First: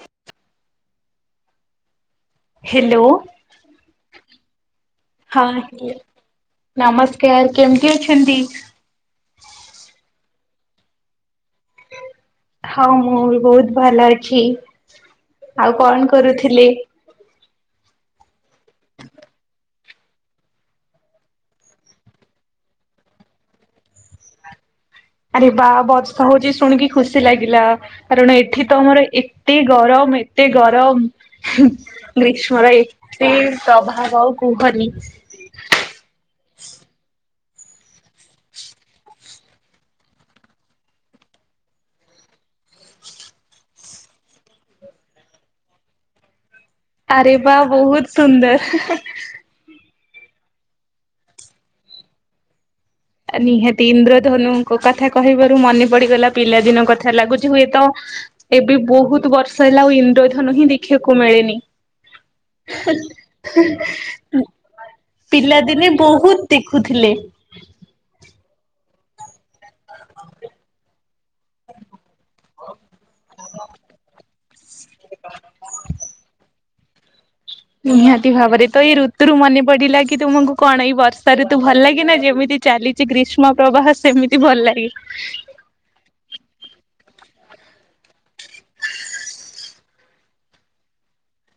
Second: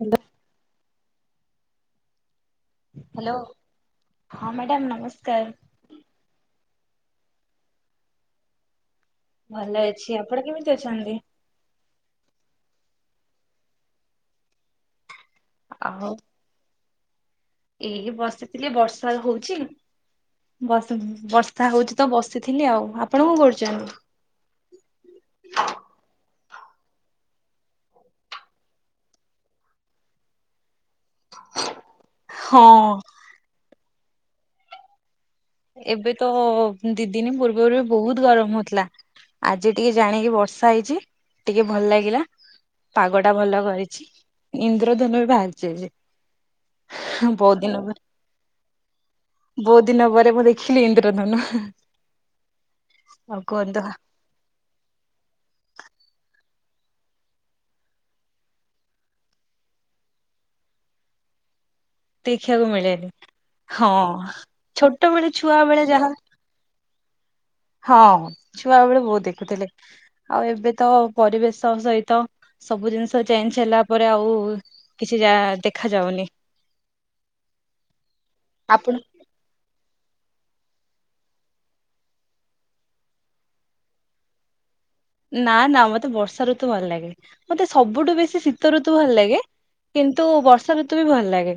Hello. Hello ହଁ madam ହଁ ନମସ୍କାର। ନମସ୍କାର କେମିତି ଅଛନ୍ତି? ଭଲ ଅଛି ଆପଣ କେମିତି ଅଛନ୍ତି? ହଁ ମୁଁ ବି ବହୁତ ଭଲ ଅଛି ଆଉ କଣ କରୁଥିଲେ? ଏଇ ବସିଥିଲି ବର୍ଷା ହଉଚି। ବ ବର୍ଷା ହଉଛି ତ ବସିଥିଲି ଆଉ ଆପଣ କଣ କରୁଛନ୍ତି? ଆରେ ବା ବର୍ଷା ହଉଛି ଶୁଣିକି ଖୁସି ଲାଗିଲା କାରଣ ଏଠି ତ ଆମର ଏତେ ଗରମ ଏତେ ଗ ହୁଁ ହଁ ଗ୍ରୀଷ୍ମର ଏତେ ପ୍ରଭାବ ଆଉ କୁହନି। ଗରୁ ବହୁତ ଗରମ ହଉଥିଲା। ଆଜି ଟିକେ ଜାଣିକି ବର୍ଷା ହେଇଚି, ଟିକେ ଭଲ ଲାଗିଲା। ପାଗ ଟା ଭଲ କରିଚି, ଇନ୍ଦ୍ରଧନୁ ବି ବାହାରିଚି ଆଜି। ଆରେ ବା ଦିନ ପରେ ବହୁତ ସୁନ୍ଦର। ବହୁତ ଦିନ ପରେ ମୁଁ ଦେଖିଲି ଇନ୍ଦ୍ରଧନୁ। ଆଉ କୁହନ୍ତୁ ନିହାତି, ଇନ୍ଦ୍ରଧନୁଙ୍କ କଥା କହିବାରୁ ମନେ ପଡିଗଲା ପିଲାଦିନ କଥା ଲାଗୁଚି ହୁଏତ ଏବେ ବହୁତ ବର୍ଷ ହେଲା ଆଉ ଇନ୍ଦ୍ରଧନୁ ହିଁ ଦେଖିବାକୁ ମିଳେ ନି। ଦେଖିବାକୁ ମିଳେନି ହଁ ଛୋଟ ବେଳେ ଛୁଆ ବେଳେ ପିଲାଦିନେ ଯାହା ବହୁତ ଦେଖୁଥି ଲେ। ହଁ। ଛୁଆବେଳେ ବହୁତ ଦେଖୁଥିଲେ ଆଉ ଏବେ ତ ପରିବେଶ ସହିତ ସବୁ ଜିନିଷ ଚେଞ୍ଚ ହେଲା ପରେ ଆଉ କିଛି ଯା ଦେଖା ଯାଉନି। ନିହାତି ଭାବରେ ତ ଏଇ ଆପଣ ଋତୁରୁ ମନେ ପଡିଲା କି କି ତୁମକୁ କଣ ଏଇ ବର୍ଷା ଋତୁ ଭଲଲାଗେ ନା ଯେମିତି ଚାଲିଚି, ଗ୍ରୀଷ୍ମ ପ୍ରବାହ ସେମିତି ଭଲ ଲାଗେ। ନା ନା ମତେ ବର୍ଷା ଋତୁ ଭଲଲାଗେ। ମତେ ସବୁଠୁ ବେଶୀ ଶୀତ ଋତୁ ଭଲ ଲାଗେ। କିନ୍ତୁ ବର୍ଷା ଋତୁ ବି ଭଲ ଲାଗେ।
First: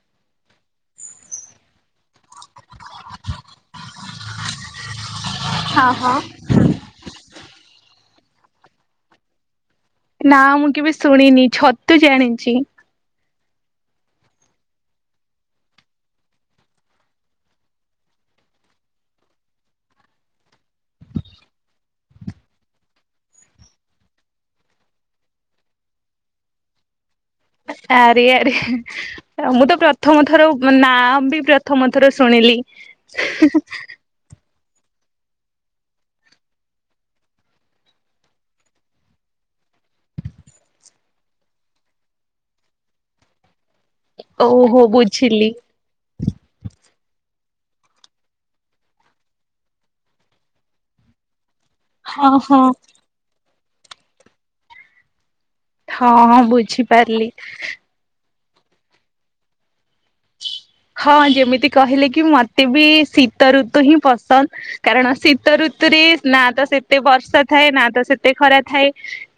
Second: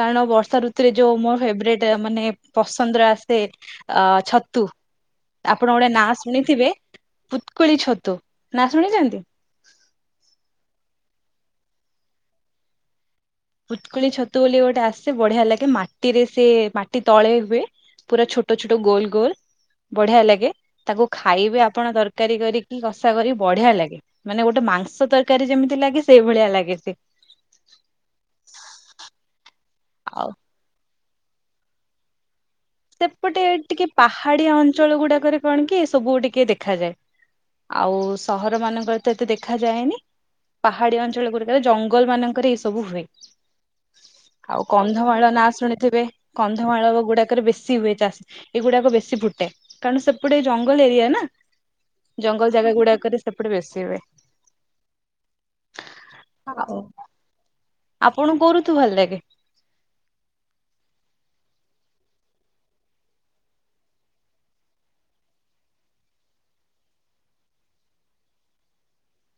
କାରଣ ବର୍ଷା ଋତୁରେ ଯୋଉ ମୋ ଫେବରେଟ ମାନେ ପସନ୍ଦର ଆସେ ଅ ଛତୁ। [inaudible] ଆପଣ ଗୋଟେ ହଁ ହଁ। ନାଁ ଶୁଣିଥିବେ ପୁତ୍କୁଳି ଛତୁ, ନା ଶୁଣିଚନ୍ତି? ନା ମୁଁ କେବେ ଶୁଣିନି ଛତୁ ଜାଣିଚି। ପୁତ୍କୁଳି ଛତୁ ବୋଲି ଗୋଟେ ଆସେ ବଢିଆ ଲାଗେ ମାଟିରେ ସେ ମାଟି ତଳେ ହୁଏ। ପୁରା ଛୋଟ ଛୋଟ ଗୋଲ ଗୋଲ। ବଢିଆ ଲାଗେ ତାକୁ ଖାଇବେ, ଆପଣ ତରକାରୀ କରିକି କଷା କରି ବଢିଆ ଲାଗେ। ମାନେ ଗୋଟେ ମାଂସ ତରକାରୀ ଯେମିତି ଲାଗେ ସେଇ ଭଳିଆ ଲାଗେ ସେ। ଆରେ ଆରେ ମୁଁ ତ ପ୍ରଥମ ଆଉ ଥର ନାଁ ବି ପ୍ରଥମ ଥର ଶୁଣିଲି। ସେପଟେ ଟିକେ ପାହାଡିଆ ଅଞ୍ଚଳ ଗୁଡାକରେ କଣ କି ଏସବୁ ଟିକେ ଦେଖାଯାଏ। ଆଉ ସହର ମାନଙ୍କରେ ତ ଏତେ ଦେଖାଯାଏନି। ପାହାଡିଆ ଅଞ୍ଚଳ ଗୁଡିକରେ ଜଙ୍ଗଲ ମାନଙ୍କରେ ଏଇ ସବୁ ହୁଏ। ଆଉ ଓହୋ କନ୍ଧମାଳ ନାଁ ବୁଝିଲି। ଶୁଣିଥିବେ, କନ୍ଧମାଳ ଗୁଡାକରେ ବେଶୀ ହୁଏ ଚାଷ ଏଗୁଡାକ ବେଶୀ ଫୁଟେ, କାରଣ ସେପଟେ ଜଙ୍ଗଲ ଏରିଆ ନା। ହଁ ଜଙ୍ଗଲ ହଁ। ଜାଗା ଗୁଡାକରେ ସେପଟେ ବେଶି ହୁଏ। ହଁ ହଁ ବୁଝିପାରିଲି। ଆପଣଙ୍କୁ କୋଉ ଋତୁ ଭଲ ଲାଗେ? ହଁ ଯେମିତି କହିଲେ କି ମତେ ବି ଶୀତ ଋତୁ ହିଁ ପସନ୍ଦ କାରଣ ଶୀତ ଋତୁ ରେ ନା ତ ସେତେ ବର୍ଷା ଥାଏ ନା ତ ସେତେ ଖରା ଥାଏ।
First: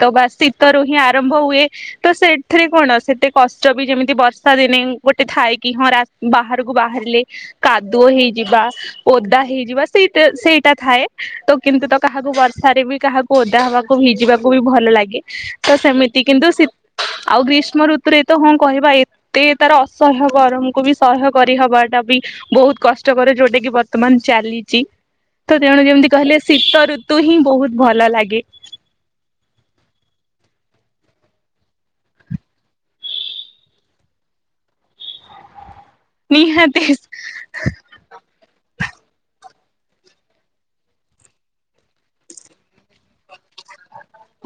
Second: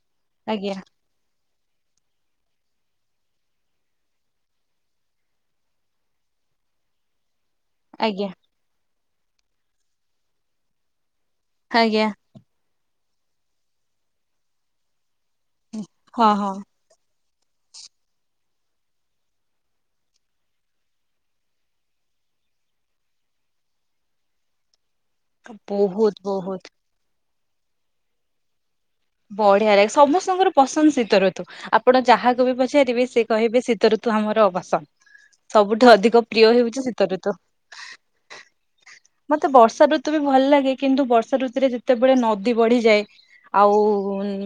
ତ ବା ଆଜ୍ଞା ଶୀତରୁ ହିଁ ଆରମ୍ଭ ହୁଏ। ତ ସେଥିରେ କଣ ସେତେ କଷ୍ଟ ବି ଯେମିତି ବର୍ଷା ଦିନେ ଗୋଟେ ଥାଏ କି ହଁ ରା ବାହାରକୁ ବାହାରିଲେ କାଦୁଅ ଆଜ୍ଞା ହେଇଯିବା। ଓଦା ହେଇଯିବା, ସେଇ ସେଇଟା ଥାଏ ତ କିନ୍ତୁ ତ ଆଜ୍ଞା କାହାକୁ ବର୍ଷାରେ ବି କାହାକୁ ଓଦା ହବାକୁ ଭିଜିବାକୁ ବି ଭଲ ଲାଗେ ତ ସେମିତି ହଁ କିନ୍ତୁ ହଁ। ଶୀ ଆଉ ଗ୍ରୀଷ୍ମ ଋତୁରେ ତ ହୁଁ କହିବା ଏତେ ତାର ଅସହ୍ୟ ଗରମକୁ ବି ସହ୍ୟ କରିହବାଟା ବି ବହୁତ କଷ୍ଟକର ଯୋଉଟା କି ବର୍ତ୍ତମାନ ଚାଲିଚି। ତ ତେଣୁ ଯେମିତି ବହୁତ କହିଲେ ବହୁତ ଶୀତ ଋତୁ ହିଁ ବହୁତ ଭଲ ଲାଗେ। ବଢିଆ ଲାଗେ ସମସ୍ତଙ୍କର ପସନ୍ଦ ଶୀତ ଋତୁ ଆପଣ ଯାହାକୁ ବି ପଚାରିବେ ସେ କହିବେ ଶୀତ ଋତୁ। ଋତୁ ଆମର ପସନ୍ଦ ସବୁଠୁ ଅଧିକ ପ୍ରିୟ ନିହାତି ହେଉଚି ଶୀତ ଋତୁ। ମତେ ବର୍ଷା ଋତୁ ବି ଭଲ ଲାଗେ କିନ୍ତୁ ବର୍ଷା ଋତୁରେ ଯେତେବେଳେ ନଦୀ ବଢିଯାଏ ଆଉ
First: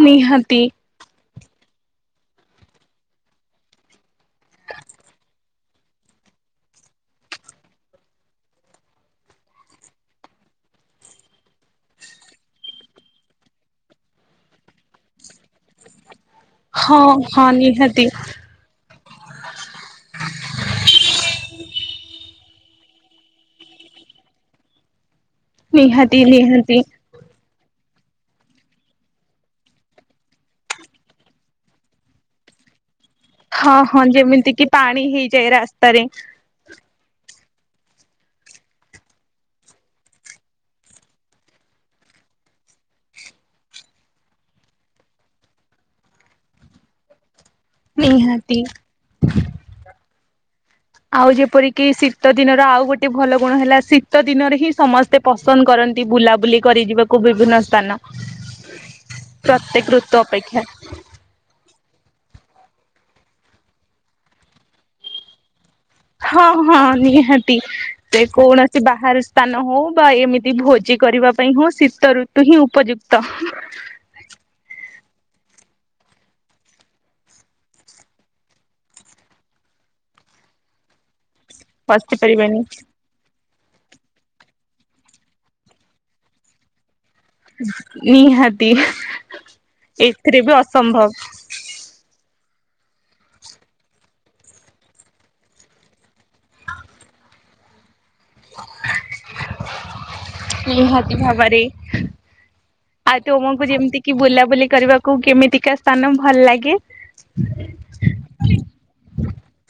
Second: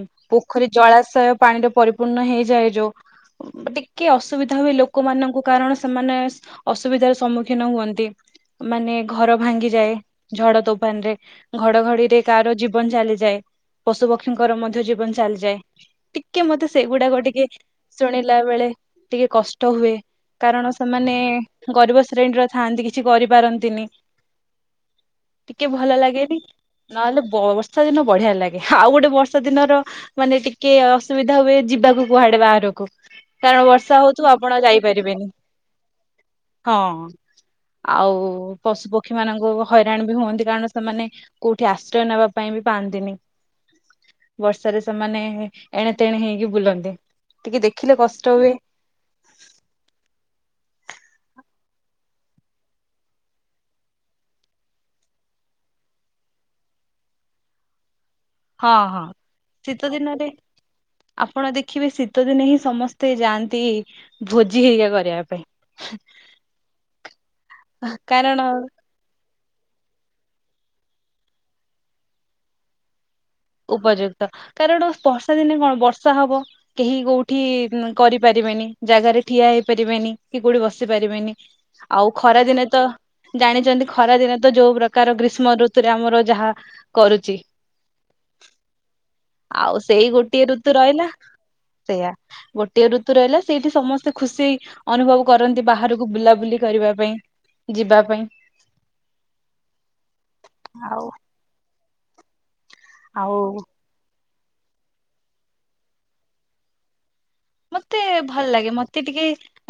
ନିହାତି ପୋଖରୀ ଜଳାଶୟ ପାଣିରେ ପରିପୂର୍ଣ୍ଣ ହେଇଯାଏ ଯୋଉ ଟିକେ ଅସୁବିଧା ହୁଏ ଲୋକମାନଙ୍କୁ କାରଣ ସେମାନେ ଅସୁବିଧାର ସମ୍ମୁଖୀନ ହୁଅନ୍ତି। ମାନେ ଘର। ଭାଙ୍ଗି ଯାଏ ଝଡ ତୋଫାନ ରେ ଘଡ଼ଘଡ଼ିରେ କାହାର ଜୀବନ ଚାଲିଯାଏ। ପଶୁ ପକ୍ଷୀଙ୍କର ମଧ୍ୟ ଜୀବନ ଚାଲିଯାଏ ଟି କେ ମତେ ହଁ ସେଗୁଡାକ ଟିକେ ହଁ ନିହାତି ଶୁଣିଲା ବେଳେ ଟିକେ କଷ୍ଟ ହୁଏ। କାରଣ ସେମାନେ ଗରିବ ଶ୍ରେଣୀର ଥାଆନ୍ତି କିଛି କରିପାରନ୍ତିନି। ଟିକେ ଭଲ ନିହାତି ଲାଗେନି ନିହାତି ନହେଲେ ବସ ର୍ଷା ଦିନ ବଢିଆ ଲାଗେ ଆଉ ଗୋଟେ ବର୍ଷା ଦିନର ମାନେ ଟିକେ ଅସୁବିଧା ହୁଏ ଯିବାକୁ କୁହାଡେ ବାହାରକୁ। କାରଣ ହଁ ବର୍ଷା ହଁ ହଉଥୁବ ଯେମିତି ଆପଣ କିି ପାଣି ଯାଇପାରିବେନି ହେଇଯାଏ ରାସ୍ତାରେ ହଁ। ଆଉ ପଶୁ ପକ୍ଷୀ। କ୍ଷୀ ମାନଙ୍କୁ ହଇରାଣ ବି ହୁଅନ୍ତି କାରଣ ସେମାନେ କୋଉଠି ଆଶ୍ରୟ ନେବା ପାଇଁ ବି ପାଆନ୍ତିନି। ବର୍ଷାରେ ସେମାନେ ଏ ଏଣେତେଣେ ହେଇକି ବୁଲନ୍ତି। ଟିକେ ଦେଖିଲେ କଷ୍ଟ ହୁଏ। ନିହାତି ଆଉ ଯେପରିକି ଶୀତ ଦିନର ଆଉ ଗୋଟେ ଭଲ ଗୁଣ ହେଲା ଶୀତ ଦିନରେ ହିଁ ସମସ୍ତେ ପସନ୍ଦ କର ନ୍ତି ବୁଲାବୁଲି କରି ଯିବାକୁ ବିଭିନ୍ନ ସ୍ଥାନ। ହଁ ହଁ ଶୀତ ପ୍ରତ୍ୟେକ ଋତୁ ଦିନରେ ଅପେକ୍ଷା ଆପଣ ଦେଖ ଦେଖିବେ ଶୀତ ଦିନେ ହିଁ ସମସ୍ତେ ଯାଆନ୍ତି ଭୋଜି ହେଆ କରିବା ପାଇଁ। ହଁ ହଁ ନିହାତି ସେ କାରଣ ଯେକୌଣସି ବାହାରୁ ସ୍ଥାନ ହଉ ବା ଏମିତି ଭୋଜି କରିବା ପାଇଁ ହଉ ଶୀତ ଋତୁ ହିଁ ଉପଯୁକ୍ତ। ଉପଯୁକ୍ତ କାରଣ? ବର୍ଷା ଦିନେ କଣ ବର୍ଷା ହବ କେହି କୋଉଠି କରିପାରିବେନି ଜାଗାରେ ଠିଆ ହେଇପାରିବେନି। ନି କି କୋଉଠି ବସି ପାରିବେନି ଆଉ ବସି ଖରା ପାରିବାନି ଦିନେ ତ ଜାଣିଛନ୍ତି ଖରା ଦିନ ତ ଯୋଉ ପ୍ରକାର ଗ୍ରୀଷ୍ମ ଋତୁରେ ଆମର ଯାହା କରୁଚି। ନିହାତି ଆଉ ସେଇ ଏଥିରେ ଗୋଟିଏ ବି ଋତୁ ରହିଲା ଅସମ୍ଭବ ସେଇୟା। ଗୋଟିଏ ଋତୁ ରହିଲା ସେଇଠି ସମସ୍ତେ ଖୁସି ଅନୁଭବ କରନ୍ତି ବାହାରକୁ ବୁଲାବୁଲି କରିବା ପାଇଁ। ଯିବା। ପାଇଁ ଆଉ ନିହାତି ଭାବରେ। ଆ ଆଉ ଟୁମକୁ ଯେମିତି କିି, ବୁଲାବୁଲି କରିବାକୁ କେମିତିକା ସ୍ଥାନ ଭଲ ଲାଗେ? ମତେ ଭଲ ଲାଗେ ମତେ ଟିକେ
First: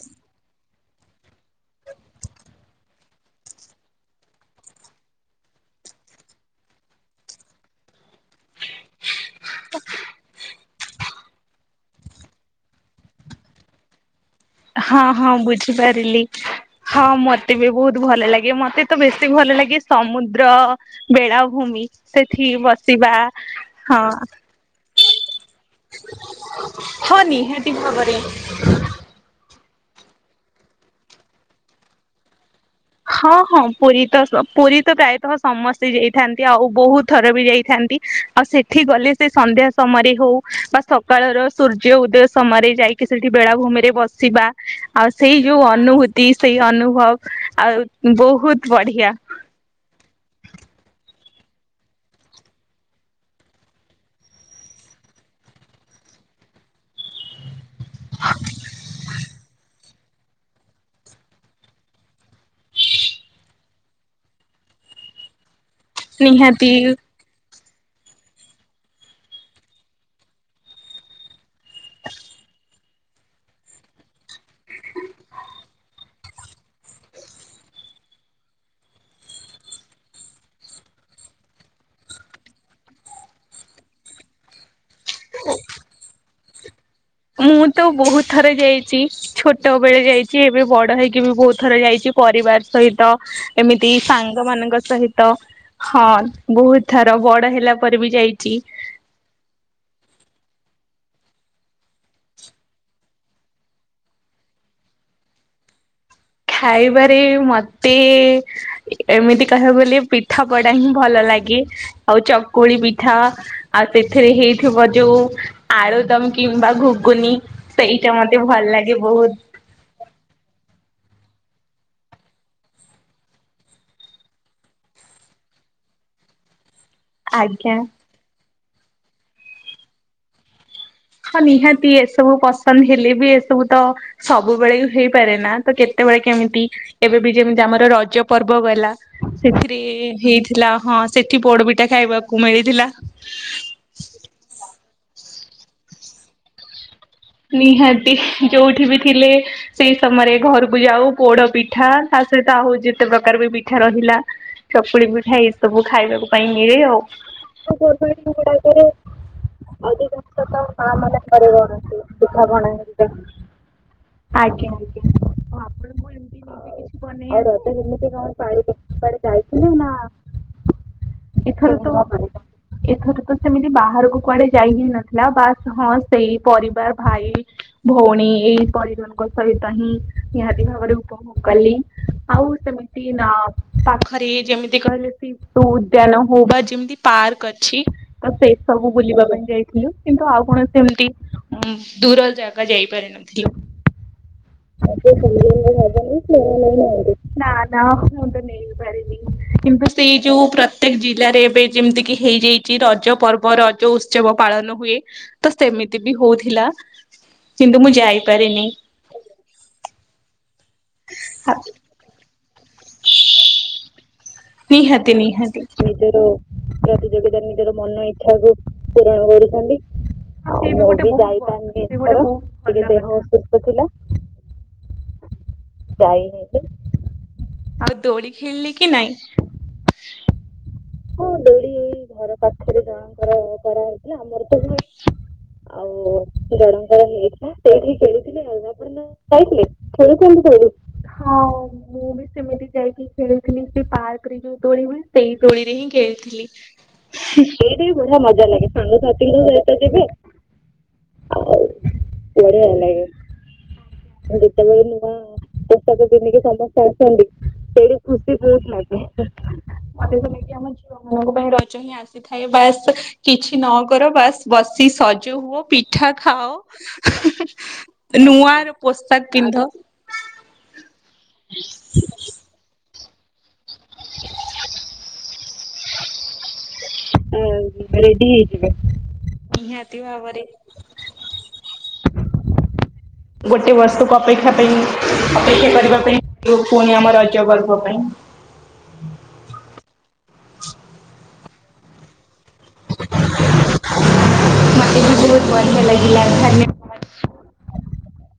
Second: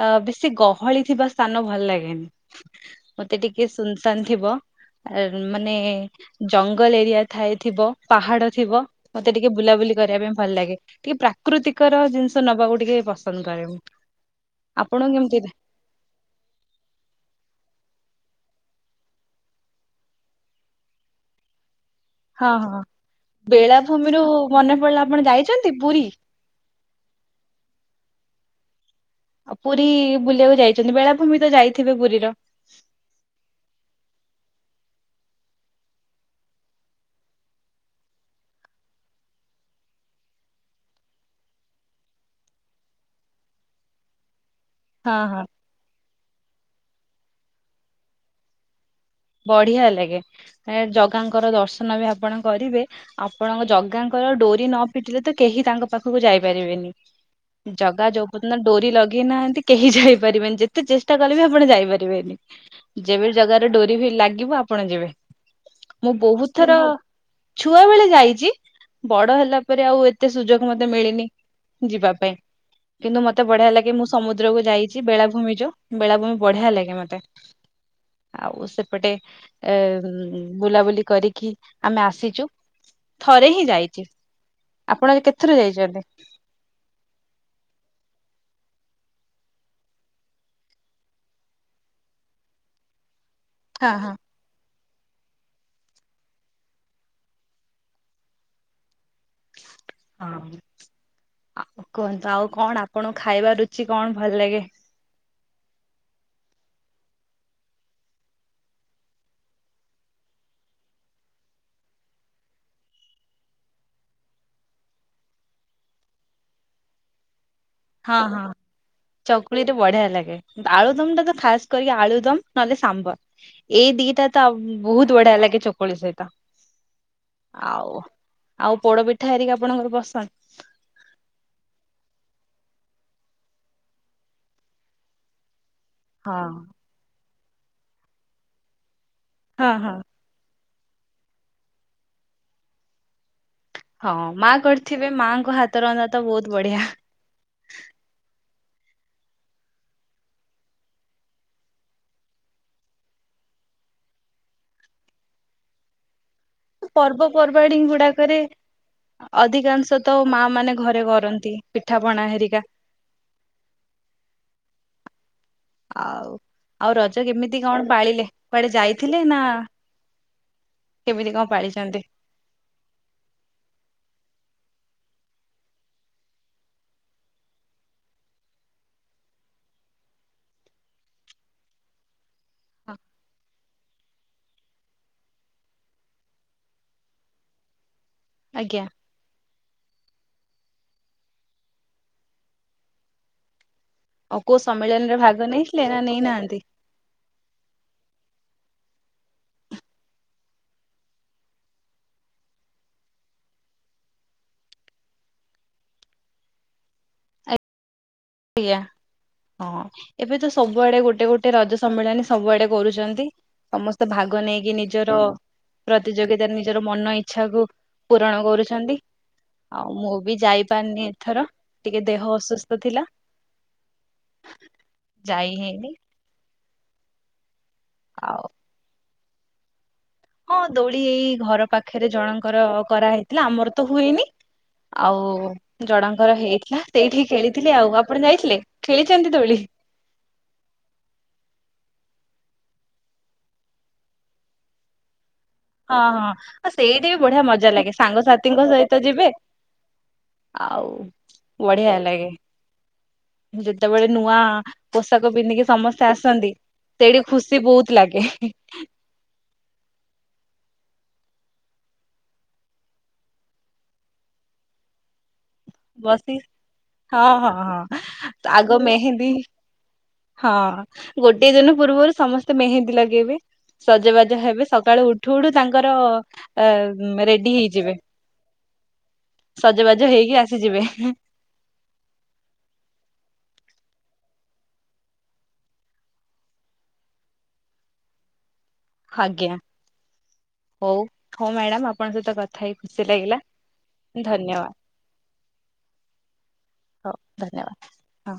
ଅ ବେଶୀ ଶି ଗହଳି ଥିବା ସ୍ଥାନ ଭଲ ଲାଗେନି ମତେ ଟିକେ ସୁନସାନ ଥିବ। ଆ ମାନେ ଜଙ୍ଗଲ ଏରିଆ ଥାଏ ଥିବ ପାହାଡ ଥିବ। ମତେ ଟିକେ ବୁଲାବୁଲି କରିବା ପାଇଁ ଭଲ ଲାଗେ ଟିକେ ପ୍ରାକୃତିକର ଜିନିଷ ନବାକୁ ଟିକେ ପସନ୍ଦ କରେ ମୁଁ। ହଁ ଆପଣ ହଁ କେମିତି ବୁଝିପାରିଲି ହଁ ମତେ ବି ବହୁତ ଭଲ ଲାଗେ ମତେ ତ ବେଶୀ ଭଲ ଲାଗେ ସମୁଦ୍ର ବେଳାଭୂମି। ସେଠି ହଁ ହଁ ବସିବା ହଁ। ବେଳାଭୂମିରୁ ମନେ ପଡିଲା ଆପଣ ଯାଇଛନ୍ତି ପୁରୀ? ହଁ ନିହାତି ଭାବରେ। [inaudible] ପୁରୀ ବୁଲିବାକୁ ଯାଇଛନ୍ତି ବେଳାଭୂମି ତ ଯାଇଥିବେ ପୁରୀର? ହଁ ହଁ ପୁରୀ ତ ପୁରୀ ତ ପ୍ରାୟତଃ ସମସ୍ତେ ଯାଇଥାନ୍ତି ଆଉ ବହୁତ ଥର ବି ଯାଇଥାନ୍ତି। ଆଉ ସେଠି ଗଲେ ସେ ସନ୍ଧ୍ୟା ସମୟରେ ହଉ ବା ସକାଳର ସୂର୍ଯ୍ୟ ଉଦୟ ସମୟରେ ଯାଇ ଟିକେ ସେଠି ବେଳାଭୂମିରେ ବସିବା। ଆଉ ହଁ ସେଇ ହଁ ଯୋଉ ଅନୁଭୂତି ସେଇ ଅନୁଭବ ଆଉ ବହୁତ ବଢିଆ। ବଢିଆ ଲାଗେ ଜଗାଙ୍କର ଦର୍ଶନ ବି ଆପଣ କରିବେ ଆପଣଙ୍କ ଜଗାଙ୍କ ଡୋରି ନ ଫିଟିଲେ ତ କେହି ତାଙ୍କ ପାଖକୁ ଯାଇପାରିବେନି। ଜଗା ଯଉପନ୍ତ ଡୋରି ଲଗେଇନାହାନ୍ତି କେହି ଯାଇ ଇ ପାରିବେନି ଯେତେ ଚେଷ୍ଟା କଲେବି ଆପଣ ଯାଇ ପାରିବେିନି ଯେବେ ଜଗାର ଡୋରି। ଯେବେ ଲାଗିବ ଆପଣ ଯିବେ ମୁଁ ବହୁତ ନିହାତି ଥର ଛୁଆ ବେଳେ ଯାଇଛି। ବଡ ହେଲା ପରେ ଆଉ ଏତେ ସୁଯୋଗ ମତେ ମିଳିନି ଯିବା ପାଇଁ। କିନ୍ତୁ ମତେ ବଢିଆ ଲାଗେ ମୁଁ ସମୁଦ୍ରକୁ ଯାଇଛି ବେଳାଭୂମିର ବେଳାଭୂମି ବଢିଆ ଲାଗେ ମତେ। ଆଉ ସେପଟେ ଏ ବୁଲାବୁଲି କରିକି ଆମେ ଆସିଛୁ। ଥରେ ହିଁ ଯାଇଛି ଆପଣ କେତେଥର ଯାଇଛନ୍ତି? ମୁଁ ତ ବହୁତ ଥରେ ଯାଇଛି ଛୋଟ ବେଳେ ଯାଇଛି ଏବେ ବଡ ହେଇକି ବି ବହୁତ ଥର ଯାଇଛି। ପରିବାର ସହିତ ହଁ ଏମିତି ହଁ। ସାଙ୍ଗ ମାନଙ୍କ ସହିତ ହଁ ବହୁତ ଥର ବଡ ହେଲା ପରେ ବି ଯାଇଛି। ହଁ। ଆଉ କୁହନ୍ତୁ ଆଉ କଣ ଆପଣଙ୍କୁ ଖାଇବା ରୁଚି କଣ ଭଲ ଲାଗେ? [inaudible] ଖାଇବାରେ ମତେ ଏମିତି କହିବାକୁ ଗଲେ ପିଠା ପଡା ହିଁ ଭଲ ଲାଗେ। ଲାଗେ ଆଉ ଚକୁଳି ପିଠା ଆଉ ସେଥିରେ ହେଇିବ ଯୋଉ ଆଳୁ ଦମ କିମ୍ବା ଘୁଗୁନି। ସେଇଟା ହଁ ମତେ ହଁ ଭଲ ଲାଗେ ବହୁତ ଚକୁଳି ଟା ବଢିଆ ଲାଗେ ଆଳୁଦମ ଟା ତ ଖାସ କରିକି ଆଳୁ ଦମ ନହେଲେ ସାମ୍ବର ଏଇ ଦିଟା ତ ବହୁତ ବଢିଆ ଲାଗେ ଚକୁଳି ସହିତ। ଆଜ୍ଞା। ଆଉ ଆଉ ପୋଡ ପିଠା ହେରିକି ଆପଣଙ୍କର ପସନ୍ଦ। ହଁ ନିହାତି ଏସବୁ ପସନ୍ଦ ହେଲେ ବି ଏସବୁ ତ ସବୁବେଳେ ହେଇପାରେ ନା। ତ କେତେବେଳେ ହଁ କେମିତି ଏବେ ବି ଯେମିତି ଆମର ରଜ ପର୍ବ ଗଲା। ସେଥିରେ ହଁ ହେଇଥିଲା ହଁ ସେଠି ପୋଡବିଟା ଖାଇବାକୁ ମିଳିଥିଲା। ମୋ ହାତରନ୍ଧା ତ ବହୁତ ବଢିଆ। ନିହାତି ଯୋଉଠି ବି ଥିଲେ ସେଇ ସମୟରେ ଘରକୁ ଯାଉ ପୋଡ ପିଠା ତା ସହିତ ଆଉ ଯେତେ ପ୍ରକାର ବି ପିଠା ରହିଲା ଚକୁଳି ପିଠା ଏ ସବୁ ଖାଇବାକୁ। ପାଇଁ ମିଳେ ଆଉ [inaudible] ପର୍ବପର୍ବାଣୀ ଗୁଡାକରେ ଅଧିକାଂଶ ତ ମା ଧିକ ମାନେ ଘରେ ଆମାନ କରରେ କରନ୍ତି ରଣ ପିଠା [unintelligible] ପଣା ହେରିକା [inaudible] ଆଜ୍ଞା ଆପଣ ମୁଁ ଆଉ ଆଉ ଏମତିତି ରଜ କେମିତି କିନ ଏମିତି ପାଳିଲେ କଣ ପା କୁଆଡେ ଦେଖ ଯାଇଥିଲେ ନା ଯାଇଥିଲ ନା [inaudible] କେମିତି କଣ [unintelligible] ଏଥର ପାଳିଛନ୍ତି? ତ [inaudible] ଏଥର ତ ସେମିତି ବାହାରକୁ କୁଆଡେ ଯାଇ ହି ନଥିଲା ବାସ୍ ହଁ ସେଇ ପରିବାର। ଭାଇ ଭଉଣୀ ଏଇ ପରିଵାରଙ୍କ ସହିତ ହିଁ ନିହାତି ଭାବରେ ଉପଭୋଗ କଲି ହଉ ସେମିତି ନା [inaudible] ପାଖରେ ଯେମିତି କହିଲେ ଶିଶୁ ଉଦ୍ୟାନ ହଉ ବା ଯେମିତି ପାର୍କ ଅଛି ତ ସେ ଆଜ୍ଞା ସବୁ ବୁଲିବା ପାଇଁ ଯାଇଥିଲୁ କିନ୍ତୁ ଆଉ କଣ ସେମତି ଦୂର ଜାଗା ଯାଇପାରିନଥିଲୁ। ଆଉ କୋଉ ସମ୍ମିଳନୀରେ ଭାଗ ନେଇଥିଲେ ନା ନେଇନାହାନ୍ତି? [inaudible] ନାଁ ନାଁ [unintelligible] କିନ୍ତୁ ସେଇ ଯୋଉ ପ୍ରତ୍ୟେକ ଜିଲ୍ଲାରେ ଏବେ ଯେମିତି କିି ହେଇଯାଇଛି ରଜ ପର୍ବ ରଜ ଉତ୍ସବ ପା ପାଳନ ହୁଏ ତ ସେମିତି ବି ହଉଥିଲା କିନ୍ତୁ ମୁଁ ଯାଇ ଆଜ୍ଞା ହଁ ଏବେ ତ ସବୁଆଡେ ଗୋଟେ ଗୋଟେ ରଜ ସମ୍ମିଳନୀ ସବୁଆଡେ କରୁଛନ୍ତି ସମସ୍ତେ ଭାଗ ନେଇକି ନିଜର ନିହାତି ନିହାତି ନିଜର ପ୍ରତିଯୋଗିତାରେ ନିଜର ମନ ପ୍ରତିଯୋଗିତା ଇଚ୍ଛାକୁ ନିଜର ମନ ଇଚଛା ପୂରଣ କରୁଛନ୍ତି କ ର କରଛନ୍ତି ଆଉ ମୁଁ ବି ବ ଯାଇପାରିନି ଏଥର। ଯାଇପାରନ୍ତି ଟିକେ ଦେହ ଅସୁସ୍ଥ ଏକ ଥିଲା ଦେହ ଥିଲା ଯାଇ ହେଇନି ଯାଇ ହେଇନି। ଆଉ ଦୋଳି ଖେଳିଲି କି ନାଇଁ ହଁ ଦୋଳି ହଁ ଏଇ ଘର ଡୋଳି ଏଇ ପାଖରେ ଘର ଜଣଙ୍କର ପାଖରେ ଜଣଙ୍କର କରାହେଇଥିଲା ଆମର ତ କରାହେଇଥିଲା ହୁଏନି ଆମର ତ ଆଉ ଆଉ ଜଣଙ୍କର ହେଇଥିଲା ଜଳଙ୍କର ସେଇଠି ହେଇଥିଲା ଖେଳିଥିଲି ଆଉ ସେଇଠି ଆପଣ ଖେଳଥିଲେି ଯାଇଥିଲେ ଆଉପ ଖେଳିଛନ୍ତି ଦୋଳି? ଯାଇଥିଲେ ଖେଳୁ ହଁ ମୁଁ ବି ସେମିତି ଯାଇକି ଖେଳୁଥିଲି ସେ ପାର୍କ ରେ ଯୋଉ ଦୋଳିିବି ସେଇ ଦୋଳି ହଁ ହଁ ଥିଲ ଆଉ ସେଇଠି ବି ବଢିଆ ମଜା ସେଇଟ ବି ଲାଗେ ବଢିଆ ମଜା ସାଙ୍ଗସାଥିଙ୍କ ଲାଗେ ସହିତ ଯିବେ ସାଙ୍ଗସଥିଙ୍କ ସହିତ ଯିବେ ଆଉ ଆଉ ବଢିଆ ଲାଗେ ବଢିଆ ଲାଗେ ଯେତେବେଳେ ନୂଆ ଯେତେବେଳେ ନୂଆ ପୋଷାକ ପିନ୍ଧିକି ପୋଷାକ ସମସ୍ତେ ପିନ୍ଧିକି ଆସନ୍ତି ସମସ୍ତେ ସେଠି ଆସନ୍ତି ଖୁସି ବହୁତ ସେଇଠି ଲାଗେ। ଖୁସି ବହୁତ ଲାଗେ। ଲାଗେ ଆମ ଝିଅ ମାନଙ୍କ ପାଇଁ ରଜ ହିଁ ଆସିଥାଏ ବାସ୍ କିଛି ନ କର ବାସ୍ ବସି ସଜ ହୁଅ। ପିଠା ବସି ଖାଅ ହଁ ହଁ ହଁ ଆଗ ନୂଆର ମେହେନ୍ଦୀ ପୋଷାକ ପିନ୍ଧ ହଁ ଗୋଟିଏ ଦିନ ପୂର୍ବରୁ ସମସ୍ତେ ମେହେନ୍ଦୀ ଲଗେ ଗେଇବେ, ସଜବାଜ ହେବେ, ସକାଳୁ ଉଠୁ ଉଠୁ ତାଙ୍କର ଅ ଆ ରେଡି ହେଇଯିବେ ରେଡି ହେଇଯିବେ। ନିହାତି ସଜବାଜ ହେଇକି ଭାବରେ ଆସିଯିବେ ଗୋଟେ ବର୍ଷକୁ ଅପେକ୍ଷା ପାଇଁ ଅପେକ୍ଷା କରିବା ପାଇଁ ପୁଣି ଆମର ରଜ ପର୍ବ ପାଇଁ ଆଜ୍ଞା। ହଉ ହଉ ମ୍ୟାଡାମ ଆପଣଙ୍କ ସହିତ କଥା ଥା ହେଇ ଖୁସି ଲାଗିଲା ଧନ୍ୟବାଦ। ମତେ ବି ବହୁତ ବଢିଆ ଲାଗିଲା ଧନ୍ୟବାଦ। ହଉ ଧନ୍ୟବାଦ ହଁ।